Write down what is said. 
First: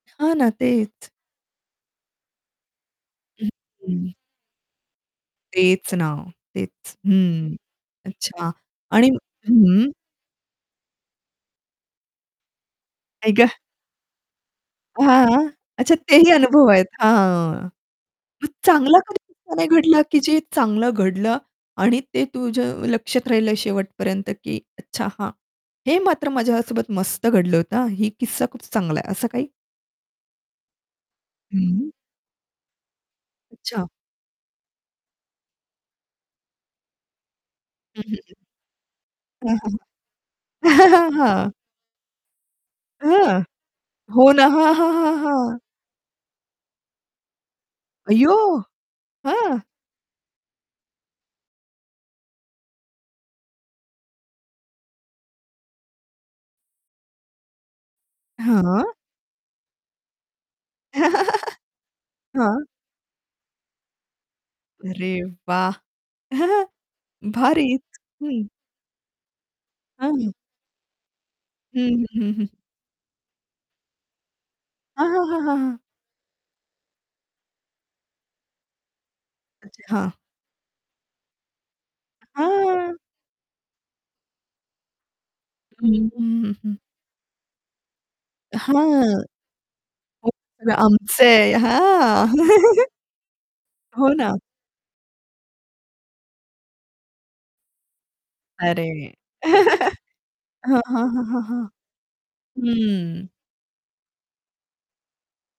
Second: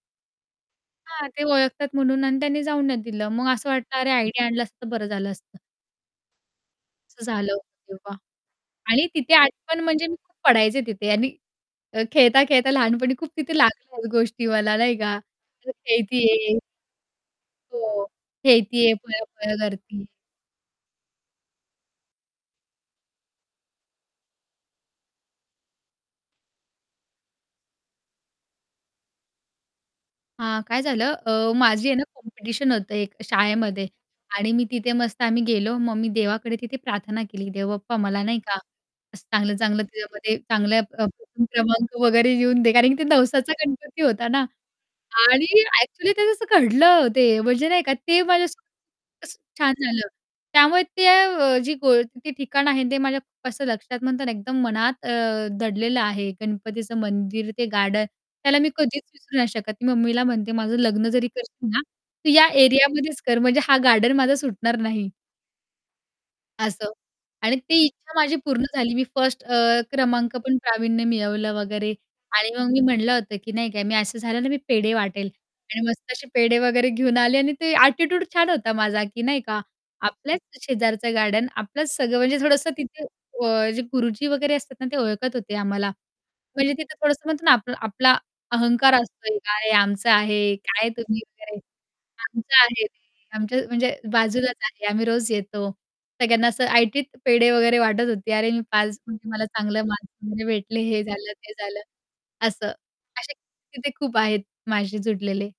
हां ना. तेच. हां, ते ओळखतात म्हणून आणि त्यांनी जाऊन नाही दिलं. मग हं, असं वाटलं, "अरे हं. आयडी आणला असता तर बरं झालं असतं." तेच ना, तेच. असं झालं हं. होतं तेव्हा. अच्छा आणि आणि तिथे आजपण हं. म्हणजे, मी खूप पडायचे तिथे आणि अ, खेळता, खेळता लहानपणी खूप आई ग! तिथे लागल्या गोष्टी मला नाही का हां, हां. मी तिथे अच्छा तेही खेळतीये अनुभव आहेत, हां. हो मग खेळती आहे. चांगला पळ-पळ [unintelligible] भेटलं करतेय. की जे चांगलं घडलं आणि ते तुझ्या लक्षात राहिलं शेवट पर्यंत, की "अच्छा हां. हे मात्र माझ्या सोबत मस्त घडलं होतं, हां. ही किस्सा खूप चांगला आहे." असं काही? हां, काय झालं अ, माझी हं. आहे ना कॉम्पिटिशन होतं एक अच्छा. शाळेमध्ये आणि मी तिथे मस्त आम्ही गेलो, मग मी देवाकडे तिथे प्रार्थना केली, "देवबाप्पा हं, मला नाही का असं चांगलं, हं, हं. चांगलं तिच्यामध्ये हं, हं. चांगल्या प प्रथम हां. क्रमांक वगैरे येऊन दे." कारण ते हं. नवसाचा गणपती हो होता ना, ना, हां, हां, हां, हां. आणि ॲक्चुअली ते तस घडलं ते म्हणजे, नाही का ते अय्यो! माझ्या असं असं हं? छान झालं. त्यामुळे ते अ, जी ओळखीचे ते ठिकाण आहे ते माझ्या असं लक्षात म्हणतात ना एकदम मनात अ, दडलेलं आहे गणपतीचं मंदिर, ते गार्डन त्याला मी हां. कधीच विसरू नाही शकत ती मम्मीला म्हणते. "माझं लग्न जरी करशील ना, तू या हां. एरियामध्येच कर म्हणजे हा गार्डन माझा सुटणार नाही". अरे वाह! असं. आणि भारीच, ती इच्छा माझी हं. पूर्ण झाली मी फर्स्ट अ, हं. हं. क्रमांक पण प्रावीण्य मिळवलं वगैरे हं, हं, हं, हं. आणि मग मी म्हटलं होतं, की नाही का मी असं झालं ना मी पेढे हां, हां, वाटेल हां, हां, हां. आणि मस्त असे पेढे वगैरे घेऊन आले आणि ते ॲटिट्यूड छान होता माझा, की नाही का अच्छा हां. आपल्याच शेजारचं गार्डन, आपलंच सगळं म्हणजे थोडंसं हां. तिथे अ, जे गुरुजी वगैरे असतात ना ते ओळखत होते आम्हाला. हं, हं, म्हणजे हं. तिथं थोडंसं म्हणतो ना, आपला आपला अहंकार हां. असतो एक, आहे आमचं [unintelligible] आहे. काय तुम्ही आमचं आहे. काय वगैरे? हां. आमचं आहे ते, आमच्या म्हणजे हो ना. बाजूलाच आहे, आम्ही रोज येतो. सगळ्यांना असं ऐटीत पेढे वगैरे वाटत होती, "अरे मी पास अरे. झाले. मला चांगले मार्क्स वगैरे भेटले, हं, हे हं, हं, झालं, हं, ते हं. झालं." असं. हम्म. असे तिथे खूप आहेत माझ्याशी जुडलेले.